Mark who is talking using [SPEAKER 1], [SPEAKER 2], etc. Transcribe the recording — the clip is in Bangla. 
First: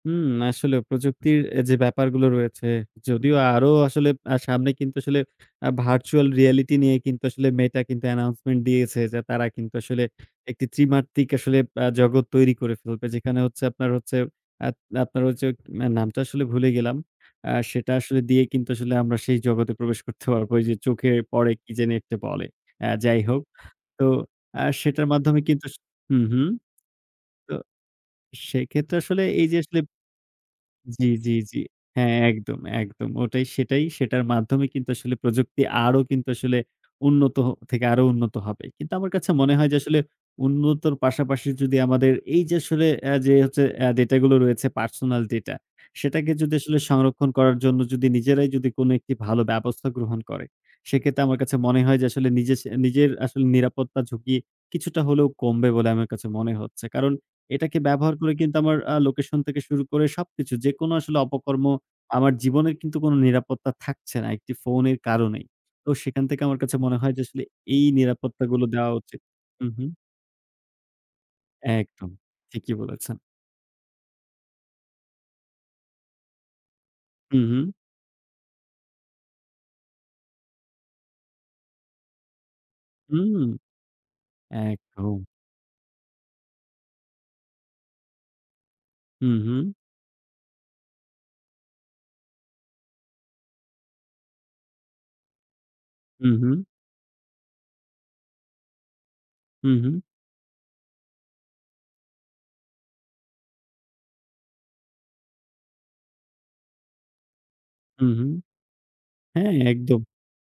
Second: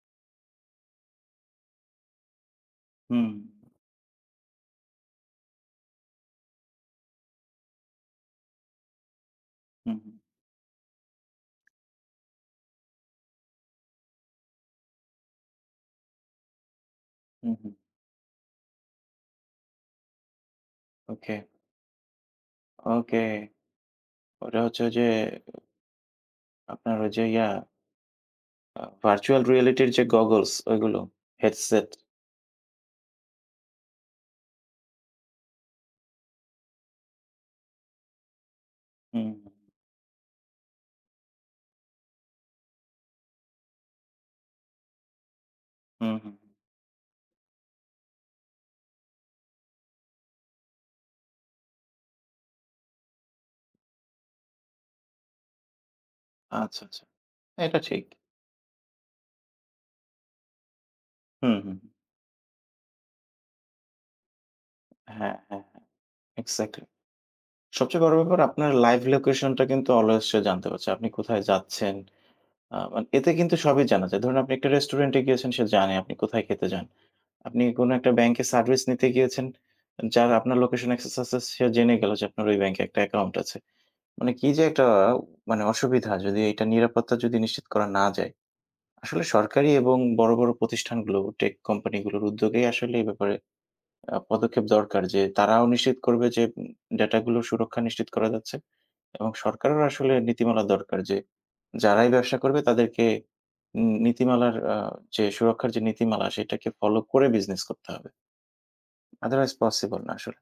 [SPEAKER 1] হুম। আসলে প্রযুক্তির এ যে ব্যাপারগুলো রয়েছে,
[SPEAKER 2] হুম।
[SPEAKER 1] যদিও আরো আসলে আ সামনে কিন্তু আসলে আ virtual reality নিয়ে কিন্তু আসলে Meta কিন্তু announcement দিয়েছে, যে তারা কিন্তু
[SPEAKER 2] হু,
[SPEAKER 1] আসলে
[SPEAKER 2] হুম।
[SPEAKER 1] একটি ত্রিমাত্রক আসলে আ জগৎ তৈরি করে ফেলবে। যেখানে হচ্ছে আপনার হচ্ছে আত আপনার হচ্ছে আ নামটা আসলে ভুলে গেলাম।
[SPEAKER 2] হু,
[SPEAKER 1] আ
[SPEAKER 2] হুম।
[SPEAKER 1] সেটা আসলে দিয়ে কিন্তু আসলে আমরা সেই জগতে প্রবেশ করতে পারবো। ওইযে চোখে
[SPEAKER 2] ওকে।
[SPEAKER 1] পড়ে, কি জানি একটা বলে? আ
[SPEAKER 2] ওকে।
[SPEAKER 1] যাই হোক। তো
[SPEAKER 2] ওটা
[SPEAKER 1] আ
[SPEAKER 2] হচ্ছে ওইযে
[SPEAKER 1] সেটার মাধ্যমে কিন্তু সু হুম, হুম,
[SPEAKER 2] আপনার ওইযে ইয়া
[SPEAKER 1] তো
[SPEAKER 2] আ
[SPEAKER 1] সেক্ষেত্রে আসলে
[SPEAKER 2] virtual
[SPEAKER 1] এইযে আসলে
[SPEAKER 2] reality র যে goggles ওইগুলো।
[SPEAKER 1] জ্বি, জ্বি, জ্বি।
[SPEAKER 2] Headset।
[SPEAKER 1] হ্যাঁ, একদম, একদম। ওটাই। সেটাই। সেটার মাধ্যমে কিন্তু আসলে প্রযুক্তি আরো কিন্তু আসলে উন্নত হ থেকে আরো উন্নত হবে। কিন্তু আমার
[SPEAKER 2] হুম।
[SPEAKER 1] কাছে মনে হয় যে আসলে উন্নতর পাশাপাশি যদি আমাদের এইযে আসলে আ যে হচ্ছে এ ডেটাগুলো রয়েছে, personal data।
[SPEAKER 2] হুম,
[SPEAKER 1] সেটাকে
[SPEAKER 2] হুম।
[SPEAKER 1] যদি আসলে সংরক্ষণ করার জন্য যদি নিজেরাই যদি কোনো একটি ভালো ব্যবস্থা গ্রহণ করে। সেক্ষেত্রে আমার কাছে মনে হয় যে আসলে নিজের স নিজের আসলে নিরাপত্তা ঝুঁকি কিছুটা হলেও কমবে বলে আমার কাছে মনে
[SPEAKER 2] আচ্ছা,
[SPEAKER 1] হচ্ছে।
[SPEAKER 2] আচ্ছা।
[SPEAKER 1] কারণ
[SPEAKER 2] না, এটা
[SPEAKER 1] এটাকে
[SPEAKER 2] ঠিক।
[SPEAKER 1] ব্যবহার করে কিন্তু আমার আ লোকেশন থেকে শুরু করে সবকিছু যেকোনো আসলে
[SPEAKER 2] হুম,
[SPEAKER 1] অপকর্ম
[SPEAKER 2] হু, হুম।
[SPEAKER 1] আমার জীবনের কিন্তু কোনো নিরাপত্তা থাকছে না একটি ফোনের
[SPEAKER 2] হ্যাঁ,
[SPEAKER 1] কারণেই।
[SPEAKER 2] হ্যাঁ, হ্যাঁ,
[SPEAKER 1] তো সেখান থেকে আমার কাছে
[SPEAKER 2] এক্সাক্টলি।
[SPEAKER 1] মনে হয় যে আসলে এই
[SPEAKER 2] সবচেয়ে বড় ব্যাপার
[SPEAKER 1] নিরাপত্তাগুলো
[SPEAKER 2] আপনার
[SPEAKER 1] দেওয়া
[SPEAKER 2] live
[SPEAKER 1] উচিত।
[SPEAKER 2] location টা
[SPEAKER 1] উহুম।
[SPEAKER 2] কিন্তু always সে জানতে পারছে। আপনি কোথায় যাচ্ছেন
[SPEAKER 1] একদম। ঠিকই
[SPEAKER 2] আ মা
[SPEAKER 1] বলেছেন।
[SPEAKER 2] এতে কিন্তু সবই জানা যায়। ধরুন আপনি একটা রেস্টুরেন্টে গিয়েছেন, সে জানে আপনি কোথায় খেতে যান।
[SPEAKER 1] হু,
[SPEAKER 2] আপনি
[SPEAKER 1] হু।
[SPEAKER 2] কোনো একটা ব্যাংকে service নিতে গিয়েছে্‌ উ যার আপনার লোকেশনে access আছে সে জেনে গেলো যে আপনার ওই ব্যাংকে একটা অ্যাকাউন্ট
[SPEAKER 1] হুম।
[SPEAKER 2] আছে। মানে কি যে একটা আ
[SPEAKER 1] একদম।
[SPEAKER 2] মানে অসুবিধা যদি এটা নিরাপত্তা যদি নিশ্চিত করা না যায়। আসলে
[SPEAKER 1] হুম, হুম।
[SPEAKER 2] সরকারি এবং বড়, বড় প্রতিষ্ঠানগুলো tech কোম্পানিগুলোর উদ্যোগেই আসলে এই ব্যাপারে আ পদক্ষেপ দরকার, যে তারাও নিশ্চিত করবে
[SPEAKER 1] হু,
[SPEAKER 2] যে
[SPEAKER 1] হু।
[SPEAKER 2] উম উ ডাটাগুলো সুরক্ষা নিশ্চিত করা যাচ্ছে এবং
[SPEAKER 1] হু,
[SPEAKER 2] সরকারেরও
[SPEAKER 1] হু।
[SPEAKER 2] আসলে নীতিমালা দরকার যে যারাই ব্যবসা করবে, তাদেরকে নী নীতিমালার আ যে সুরক্ষার যে নীতিমালা সেটাকে ফলো করে বিজনেস করতে
[SPEAKER 1] হু,
[SPEAKER 2] হবে।
[SPEAKER 1] হু। হ্যাঁ,
[SPEAKER 2] Otherwise পসিবল
[SPEAKER 1] একদম।
[SPEAKER 2] না আসলে।